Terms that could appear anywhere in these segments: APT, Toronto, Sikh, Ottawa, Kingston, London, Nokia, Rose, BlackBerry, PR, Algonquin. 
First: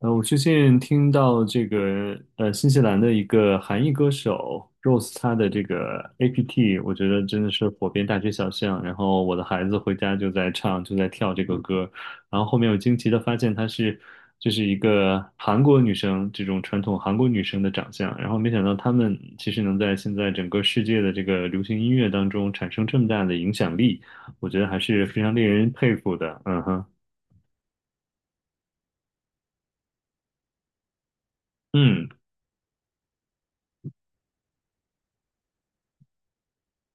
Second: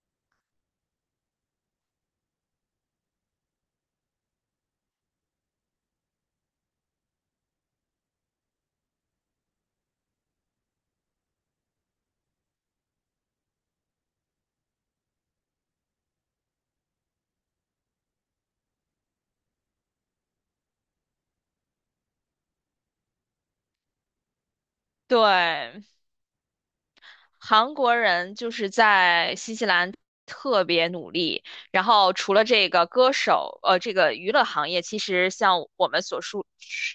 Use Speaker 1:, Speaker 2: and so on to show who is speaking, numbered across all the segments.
Speaker 1: 我最近听到这个新西兰的一个韩裔歌手 Rose，她的这个 APT，我觉得真的是火遍大街小巷。然后我的孩子回家就在唱，就在跳这个歌。然后后面我惊奇的发现她就是一个韩国女生，这种传统韩国女生的长相。然后没想到她们其实能在现在整个世界的这个流行音乐当中产生这么大的影响力，我觉得还是非常令人
Speaker 2: 对，
Speaker 1: 佩服的。嗯哼，
Speaker 2: 韩国人就是在新西兰特别努力。然
Speaker 1: 嗯
Speaker 2: 后除了这个歌手，这个娱乐行业，其实像我们所熟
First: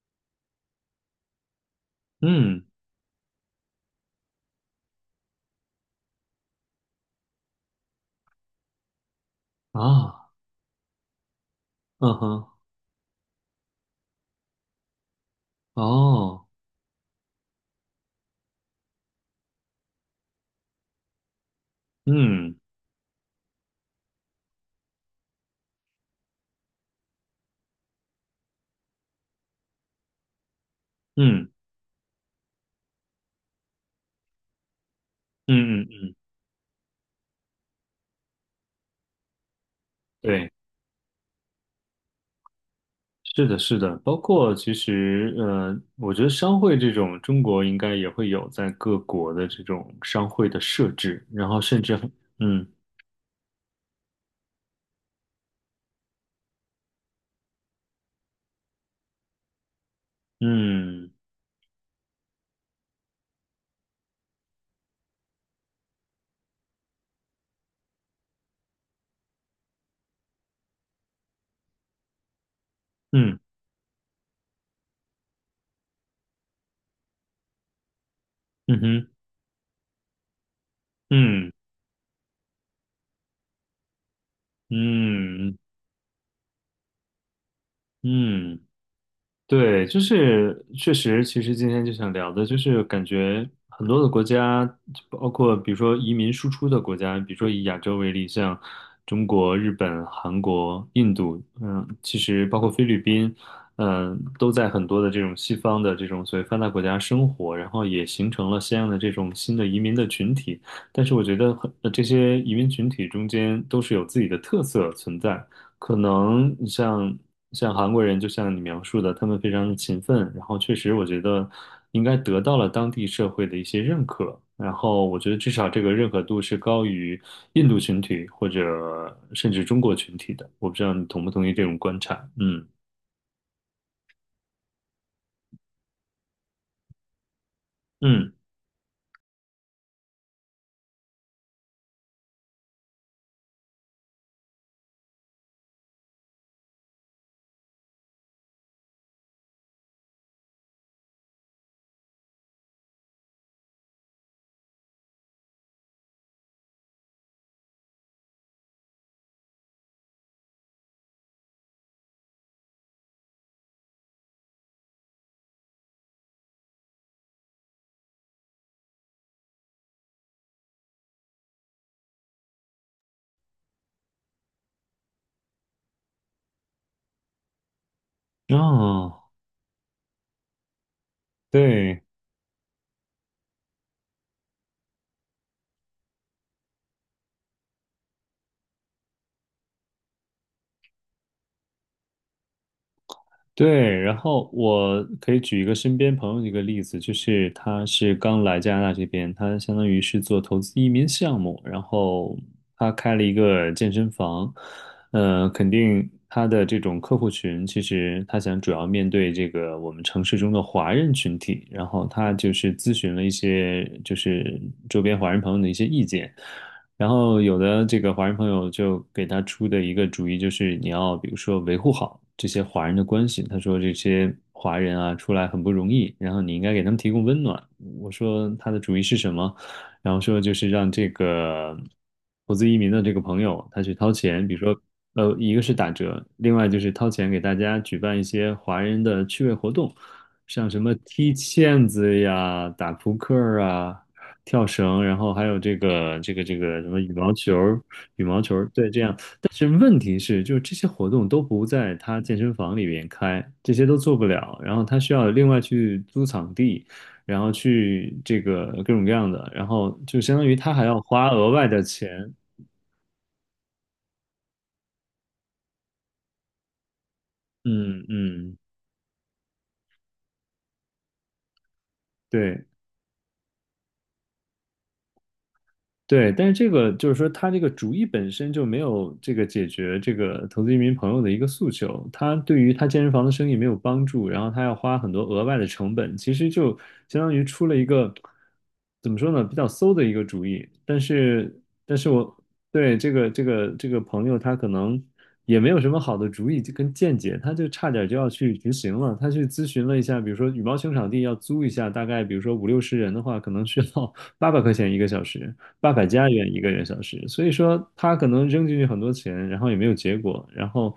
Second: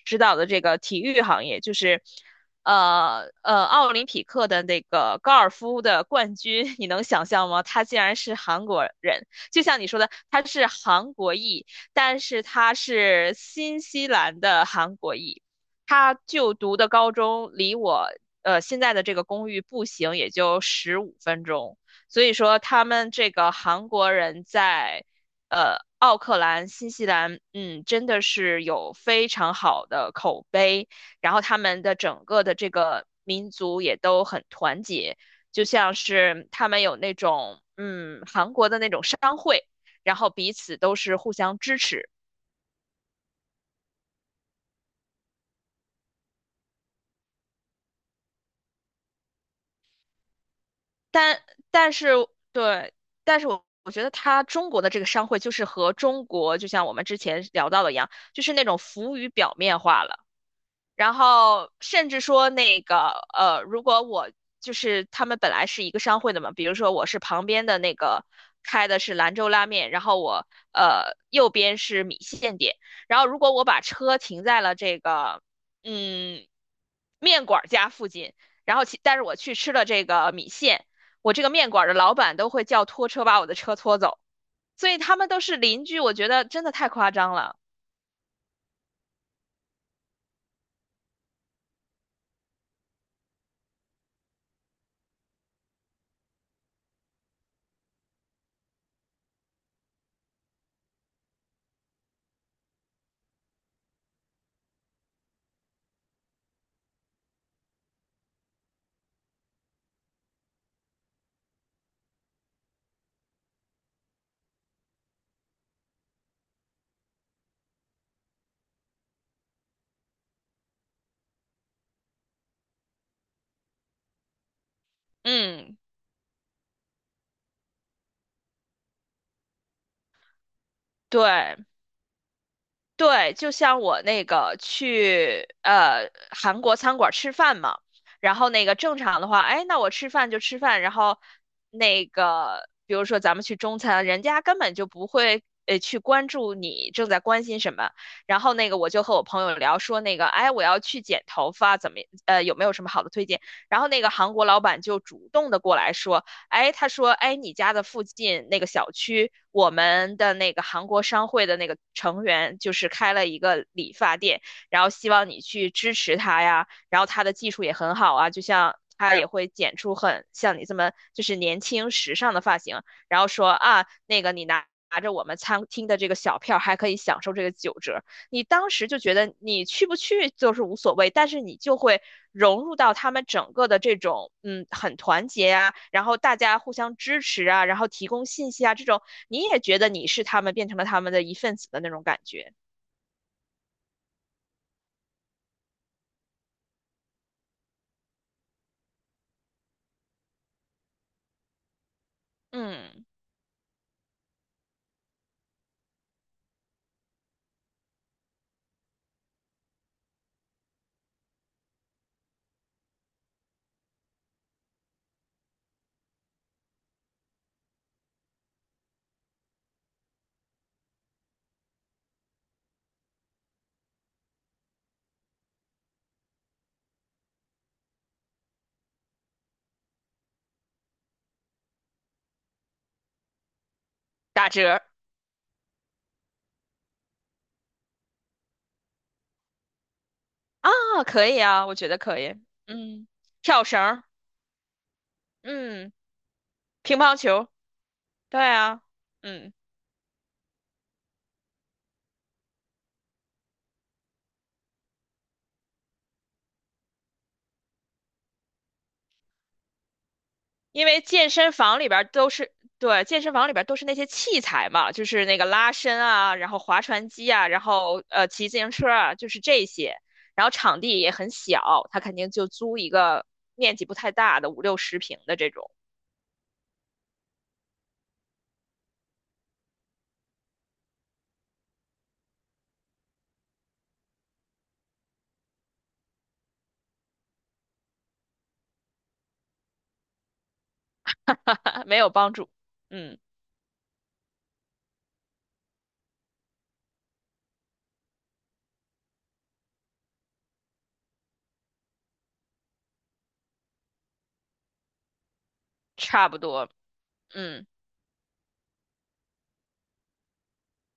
Speaker 2: 知道的这个体育行业，就是，
Speaker 1: 嗯
Speaker 2: 奥林匹克的那个高尔夫的冠军，你能想象吗？他竟然是韩国人，就像你说的，
Speaker 1: 啊，
Speaker 2: 他是韩国裔，
Speaker 1: 嗯
Speaker 2: 但是
Speaker 1: 哼。
Speaker 2: 他是新西兰的韩国裔。他
Speaker 1: 哦，
Speaker 2: 就读的高中离我现在的这个公寓步行也就15分钟，所以
Speaker 1: 嗯
Speaker 2: 说他们这个韩国人在奥克兰、新西兰，嗯，真的是有非常好的口碑，然后
Speaker 1: 嗯
Speaker 2: 他们的整个的这个民族也都很团结，就
Speaker 1: 嗯嗯
Speaker 2: 像
Speaker 1: 嗯，
Speaker 2: 是他们有那种韩国的那种商会，然后
Speaker 1: 对，
Speaker 2: 彼此都是互相支持。
Speaker 1: 是的，是的，包括其实，我觉得商会这种，中国应该也会有在各国的这种商会的设置，
Speaker 2: 但
Speaker 1: 然后甚
Speaker 2: 但
Speaker 1: 至
Speaker 2: 是
Speaker 1: 嗯
Speaker 2: 对，但是我觉得他中国的这个商会就是和中国，就像我们之前聊到的一样，就是那种浮于表面化了。
Speaker 1: 嗯
Speaker 2: 然后甚至说那个如果我就是他们本来是一个商会的嘛，比如说我是旁边的那个开的是兰州拉面，然后我右边是米线店，然后
Speaker 1: 嗯
Speaker 2: 如果我把车停在了这个嗯面馆儿家附近，然
Speaker 1: 嗯
Speaker 2: 后其
Speaker 1: 哼，
Speaker 2: 但是我去吃了这个米线，我这个
Speaker 1: 嗯
Speaker 2: 面馆儿的老板都会叫拖车把我的车拖走，所以他们都
Speaker 1: 嗯
Speaker 2: 是邻居，我觉得真的太夸张了，
Speaker 1: 嗯。对，就是确实，其实今天就想聊的，就是感觉很多的国家，包括比如说移民输出的国家，比如说以亚洲为例，像中国、日本、韩国、印度，嗯，其实包括菲律宾，嗯，都在很多的这种西方的这种所谓发达国家生活，然后也形成了相应的这种新的移民的群体。但是我觉得很，这些移民群体中间都是有自己的特色存在，可能你像韩国人，就像你描述的，他们非常的勤奋，然后确实我觉得应该得到了当地社会的一些认可，然后我觉得至少
Speaker 2: 嗯。
Speaker 1: 这个认可度是高于印度群体或者甚至中国群体的，我不知道你同不同意
Speaker 2: 对，
Speaker 1: 这种观察，嗯
Speaker 2: 对，就像我那个去韩国餐馆吃饭嘛，
Speaker 1: 嗯，
Speaker 2: 然后那个正常的话，哎，那我吃饭就吃饭，然后那个比如说咱们去中餐，人家根本就不会去关注你正在关心什么，然后那个我就和我朋友聊说那个，哎，我要去剪头发，怎么有没有什么好的推荐？然后那个韩国老板就主动的过来说。哎，他说，哎，你家的附近那个小区，我们的那个韩国商会的那个成员就是开了一个理发店，然后希望你去支持他呀，然后他的技术也很好啊，就像。他也会剪出很像你这么就是年轻时尚的发型，然后说啊，那个你拿着我们餐厅的这个小票，还可以享受这个9折。你当时就觉
Speaker 1: 哦，
Speaker 2: 得你去不去就是无所谓，但是你就会
Speaker 1: 对，
Speaker 2: 融入到他们整个的这种，嗯，很团结啊，然后大家互相支持啊，然后提供信息啊，这种你也觉得你是他们，变成了他们的一份子的那种感觉。
Speaker 1: 对，然后我可以举一个身边朋友的一个例子，就是他是刚来加拿大这边，他相当于是做投资移民项目，然后他
Speaker 2: 嗯，
Speaker 1: 开了一个健身房，肯定他的这种客户群，其实他想主要面对这个我们城市中的华人群体，然后他就是咨询了一些就是周边华人朋友的一些意见。然后有的这个华人朋友就给他出的一个主意就是你要比如说维护好这些华人的关系。他说这些华人啊出来很不容易，然后你应该给他们提供温暖。我说他的主意是什么？然后说就是让这个投资移民的这个朋友他去掏钱，
Speaker 2: 打
Speaker 1: 比如说
Speaker 2: 折
Speaker 1: 一个是打折，另外就是掏钱给大家举办一些华人的趣味活动，像
Speaker 2: 啊，
Speaker 1: 什么
Speaker 2: 可
Speaker 1: 踢
Speaker 2: 以啊，我
Speaker 1: 毽
Speaker 2: 觉得可
Speaker 1: 子
Speaker 2: 以。
Speaker 1: 呀、打
Speaker 2: 嗯，
Speaker 1: 扑克
Speaker 2: 跳绳
Speaker 1: 啊。
Speaker 2: 儿，
Speaker 1: 跳绳，然后还有这
Speaker 2: 嗯，
Speaker 1: 个这个这个什
Speaker 2: 乒
Speaker 1: 么羽
Speaker 2: 乓
Speaker 1: 毛
Speaker 2: 球，
Speaker 1: 球儿，羽
Speaker 2: 对
Speaker 1: 毛球儿，
Speaker 2: 啊，
Speaker 1: 对，这样。但
Speaker 2: 嗯。
Speaker 1: 是问题是，就是这些活动都不在他健身房里边开，这些都做不了。然后他需要另外去租场地，然后去这个各种各样的，然后就相当于他还
Speaker 2: 因
Speaker 1: 要
Speaker 2: 为
Speaker 1: 花
Speaker 2: 健
Speaker 1: 额
Speaker 2: 身
Speaker 1: 外
Speaker 2: 房
Speaker 1: 的
Speaker 2: 里边儿
Speaker 1: 钱。
Speaker 2: 都是，对，健身房里边儿都是那些器材嘛，就是那个拉伸啊，然后划船机啊，然后
Speaker 1: 嗯
Speaker 2: 骑自
Speaker 1: 嗯，
Speaker 2: 行车啊，就是这些。然后场地也很小，他肯定就
Speaker 1: 对。
Speaker 2: 租一个面积不太大的5六十平的这种，
Speaker 1: 对，但是这个就是说，他这个主意本身就没有这个解决这个投资移民朋友的一个诉求，他对于他健身房的生意没有帮助，然后他要花很多额外的成本，其实就相当于出了一个怎么说呢，比较馊的一个主意。但是，
Speaker 2: 没
Speaker 1: 但是
Speaker 2: 有帮
Speaker 1: 我
Speaker 2: 助。
Speaker 1: 对这
Speaker 2: 嗯，
Speaker 1: 个这个这个朋友，他可能也没有什么好的主意跟见解，他就差点就要去执行了。他去咨询了一下，比如说羽毛球场地要租一下，大概比如说50-60人的话，可能需要 八百块钱一个小时。八百
Speaker 2: 差
Speaker 1: 加
Speaker 2: 不
Speaker 1: 元一
Speaker 2: 多。
Speaker 1: 个月小时，所以
Speaker 2: 嗯，
Speaker 1: 说他可能扔进去很多钱，然后也没有结果，然后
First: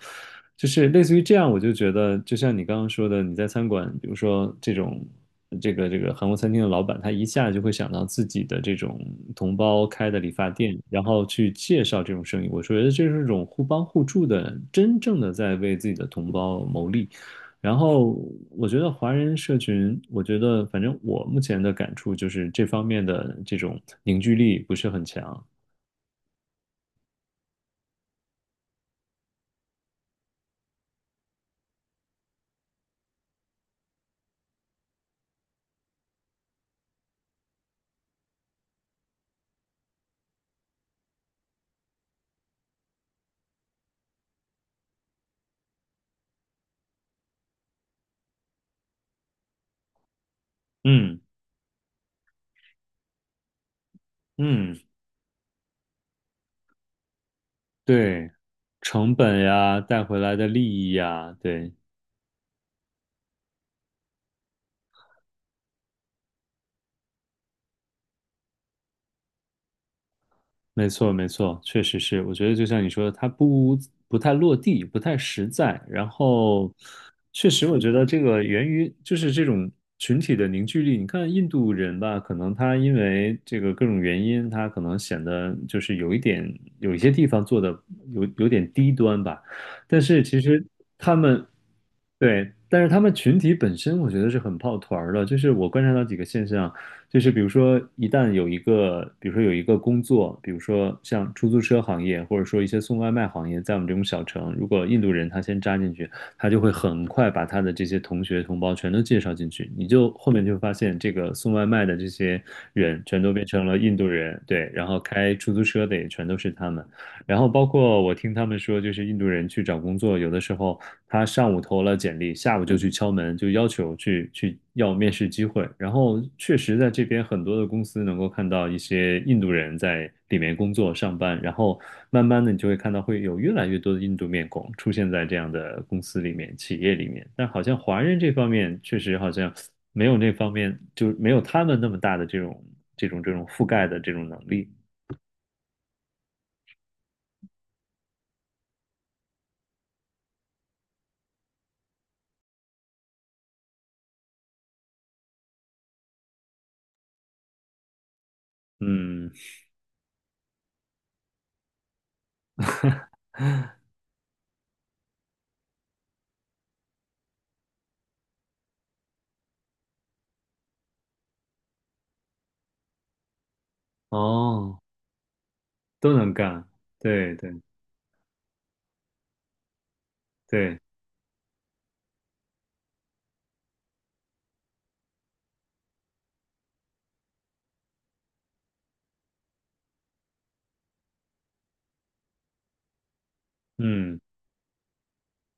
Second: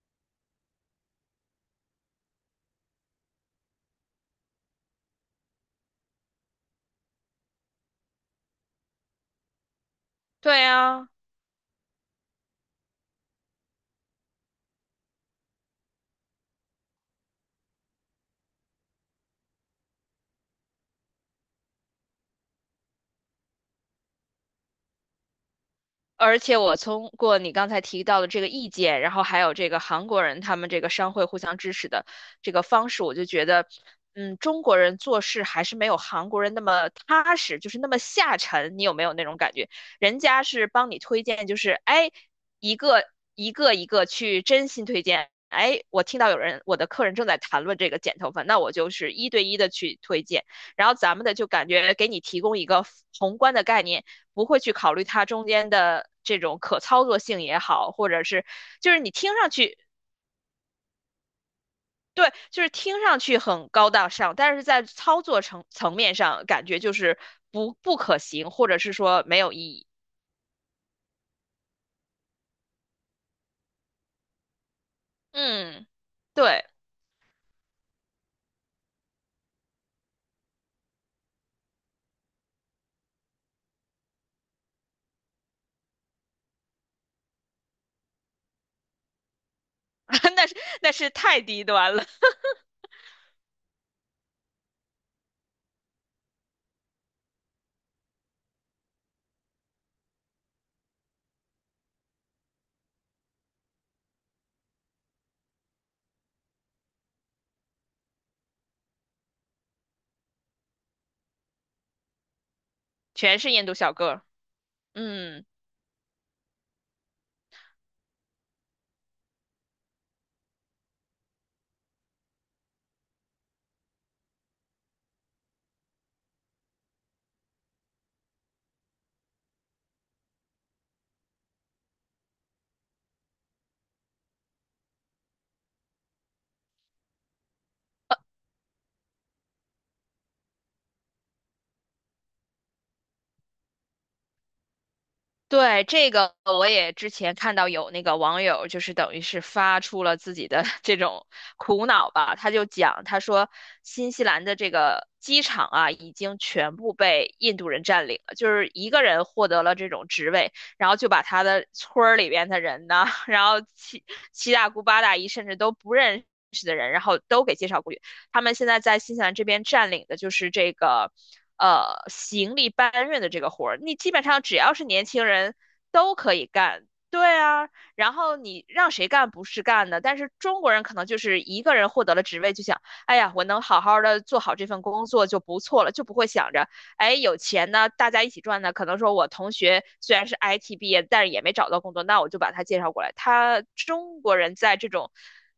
Speaker 1: 就是类似于这样，我就觉得就像你刚刚说的，你在餐馆，比如说这种这个韩国餐厅的老板，他一下就会想到自己的这种同胞开的理发
Speaker 2: 对
Speaker 1: 店，然
Speaker 2: 呀、
Speaker 1: 后去介绍这种生意，我觉得这是一种互帮互助的，真正的在为自己的同胞谋利。然后我觉得华人社群，我觉得反正我目前的感触就是这方面的这种凝聚力不是很强。
Speaker 2: 而且我通过你刚才提到的这个意见，然后还有这个韩国人他们这个商会互相支持的这个方式，我就觉得，嗯，中国人做事还是没有韩国人那么踏实，就是那么下沉。你有没有那种感觉？人家是帮你推荐，就是哎，一个一个一个去真心推荐。哎，我听到有人，我的客人正在谈论这个剪头发，那我就是一对一的去推荐。然后咱
Speaker 1: 嗯
Speaker 2: 们的就感觉给你提供一个宏观的概念，不会去
Speaker 1: 嗯，
Speaker 2: 考虑它中间的这种可操作性也好，或者
Speaker 1: 对，
Speaker 2: 是就是你
Speaker 1: 成
Speaker 2: 听
Speaker 1: 本
Speaker 2: 上去
Speaker 1: 呀，带回来的利益呀，对，
Speaker 2: 对，就是听上去很高大上，但是在操作层面上感觉就是不可行，或者是说没有意义。
Speaker 1: 没错，没错，确实是。我觉得就像你说的，它不太落地，不太实在。
Speaker 2: 嗯，
Speaker 1: 然
Speaker 2: 对，
Speaker 1: 后，确实，我觉得这个源于就是这种群体的凝聚力。你看印度人吧，可能他因为这个各种原因，他可能显得就是有一点，有一些地方做的有点低端吧。但是 其
Speaker 2: 那是
Speaker 1: 实
Speaker 2: 那是
Speaker 1: 他
Speaker 2: 太
Speaker 1: 们，
Speaker 2: 低端了，
Speaker 1: 对，但是他们群体本身，我觉得是很抱团儿的。就是我观察到几个现象，就是比如说，一旦有一个，比如说有一个工作，比如说像出租车行业，或者说一些送外卖行业，在我们这种小城，如果印度人他先扎进去，他就会很快把他的这些同学同胞全都介绍进去，你就后面就会发现，这个送外卖的这些人全都
Speaker 2: 全
Speaker 1: 变
Speaker 2: 是印
Speaker 1: 成
Speaker 2: 度
Speaker 1: 了
Speaker 2: 小
Speaker 1: 印度
Speaker 2: 哥。
Speaker 1: 人，对，然后开
Speaker 2: 嗯。
Speaker 1: 出租车的也全都是他们。然后包括我听他们说，就是印度人去找工作，有的时候他上午投了简历，下午就去敲门，就要求去要面试机会。然后确实在这边很多的公司能够看到一些印度人在里面工作上班，然后慢慢的你就会看到会有越来越多的印度面孔出现在这样的公司里面、企业里面。但好像华人这方面确实好像没有那方面，就是没有他们那么大的这种这种覆盖的这种能力。
Speaker 2: 对，这个我也之前看到有那个网友，就是等于是发出了自己的 这种苦恼吧。他就讲，他说新西兰的这个机场啊，已经全部被印度人占领了，就是一个人
Speaker 1: 嗯，
Speaker 2: 获得了这种职位，然后就把他的村儿里边的人呢，然后七大姑八大姨，甚至都不认识的人，然后都给介绍过去。他们现在在新西兰这边占领的就是这个行李搬运的这个活儿，你基本上只要
Speaker 1: 哦，
Speaker 2: 是年轻人
Speaker 1: 都
Speaker 2: 都
Speaker 1: 能
Speaker 2: 可以
Speaker 1: 干，
Speaker 2: 干。对
Speaker 1: 对对
Speaker 2: 啊，然后你让谁干不是干的，但是中国
Speaker 1: 对，
Speaker 2: 人可能就是一个人获得了职位就想，哎呀，我能好好的做好这份工作就不错了，就不会想着哎，有钱呢，大家一起赚呢。可能说我同学虽然是 IT 毕业，但是也没找到工作，那我就把他介绍过来。他
Speaker 1: 嗯
Speaker 2: 中国人在这种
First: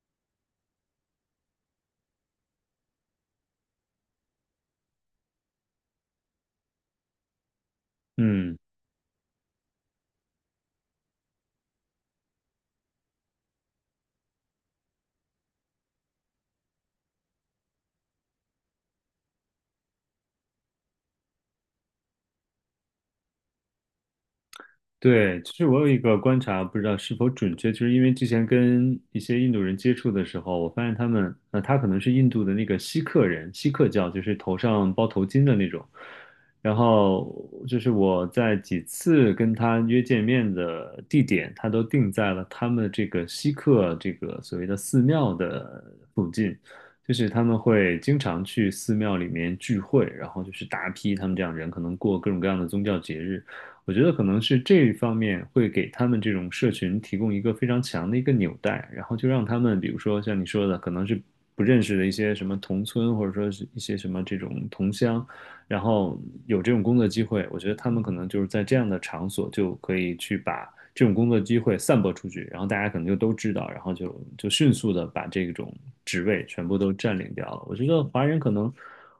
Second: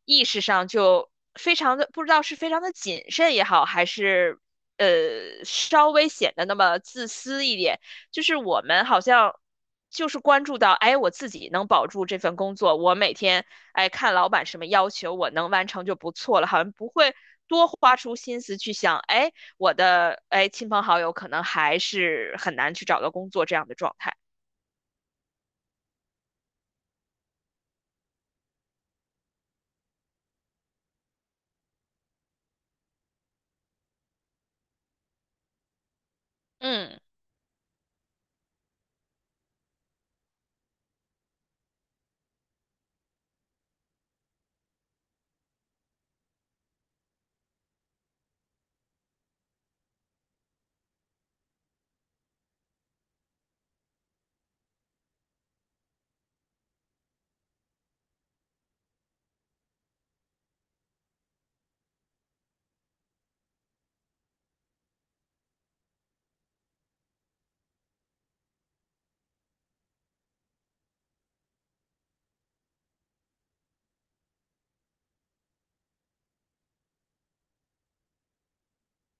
Speaker 2: 意识上就非常的，不知道是非常的谨慎也好，还是稍微显得那么自私一点。就是
Speaker 1: 嗯。
Speaker 2: 我们好像。就是关注到，哎，我自己能保住这份工作，我每天，哎，看老板什么要求，我能完成就不错了，好像不会多花出心思去想，哎，我的哎亲朋好友可能还是很难去找到工作这样的状态。
Speaker 1: 对，其实我有一个观察，不知道是否准确，就是因为之前跟一些印度人接触的时候，我发现他们，他可能是印度的那个锡克人，锡克教就是头上包头巾的那种。然
Speaker 2: 嗯。
Speaker 1: 后就是我在几次跟他约见面的地点，他都定在了他们这个锡克这个所谓的寺庙的附近，就是他们会经常去寺庙里面聚会，然后就是大批他们这样人可能过各种各样的宗教节日。我觉得可能是这一方面会给他们这种社群提供一个非常强的一个纽带，然后就让他们，比如说像你说的，可能是不认识的一些什么同村，或者说是一些什么这种同乡，然后有这种工作机会，我觉得他们可能就是在这样的场所就可以去把这种工作机会散播出去，然后大家可能就都知道，然后就迅速的把这种职位全部都占领掉了。我觉得华人可能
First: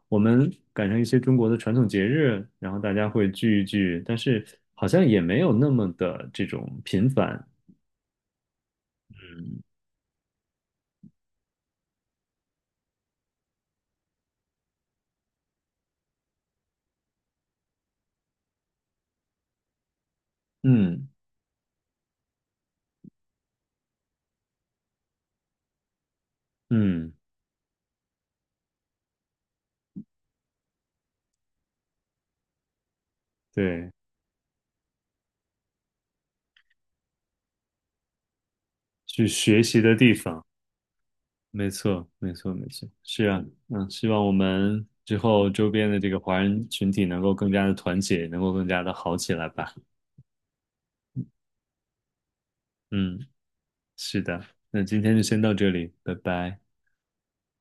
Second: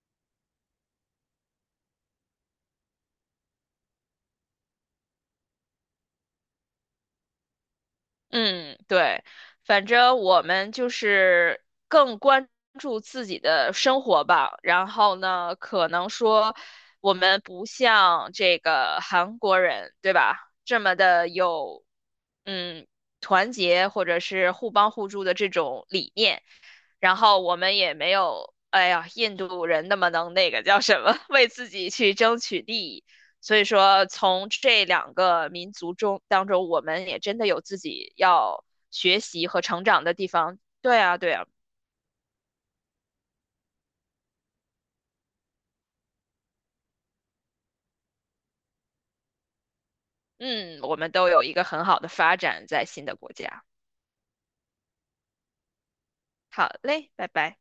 Speaker 1: 我们赶上一些中国的传统节日，然后大家会聚一聚，但是好像也没有那么的这种频繁。
Speaker 2: 嗯，对，
Speaker 1: 嗯
Speaker 2: 反正我们就是更关注自己的生活吧。然后呢，可能说我们不像这个韩国人，对吧？这么
Speaker 1: 嗯，
Speaker 2: 的有，嗯，团结或者是互帮互助的这种理念。
Speaker 1: 嗯，
Speaker 2: 然后我们也没有，哎呀，印度人那么能那个叫什么，为自己去争取利益。所以
Speaker 1: 对，
Speaker 2: 说，从这两个民族中当中，我们也真的有自己要学
Speaker 1: 去
Speaker 2: 习和
Speaker 1: 学习
Speaker 2: 成
Speaker 1: 的
Speaker 2: 长的
Speaker 1: 地
Speaker 2: 地
Speaker 1: 方，
Speaker 2: 方。对啊，对啊，
Speaker 1: 没错，没错，没错，是啊，嗯，希望我们之后周边的这个华人群体能够更加的团结，能够更加的好起来吧。
Speaker 2: 嗯，我们都有一个很好的发展在新的
Speaker 1: 嗯，
Speaker 2: 国家。
Speaker 1: 是的，那今天就先到这里，拜拜。
Speaker 2: 好嘞，拜拜。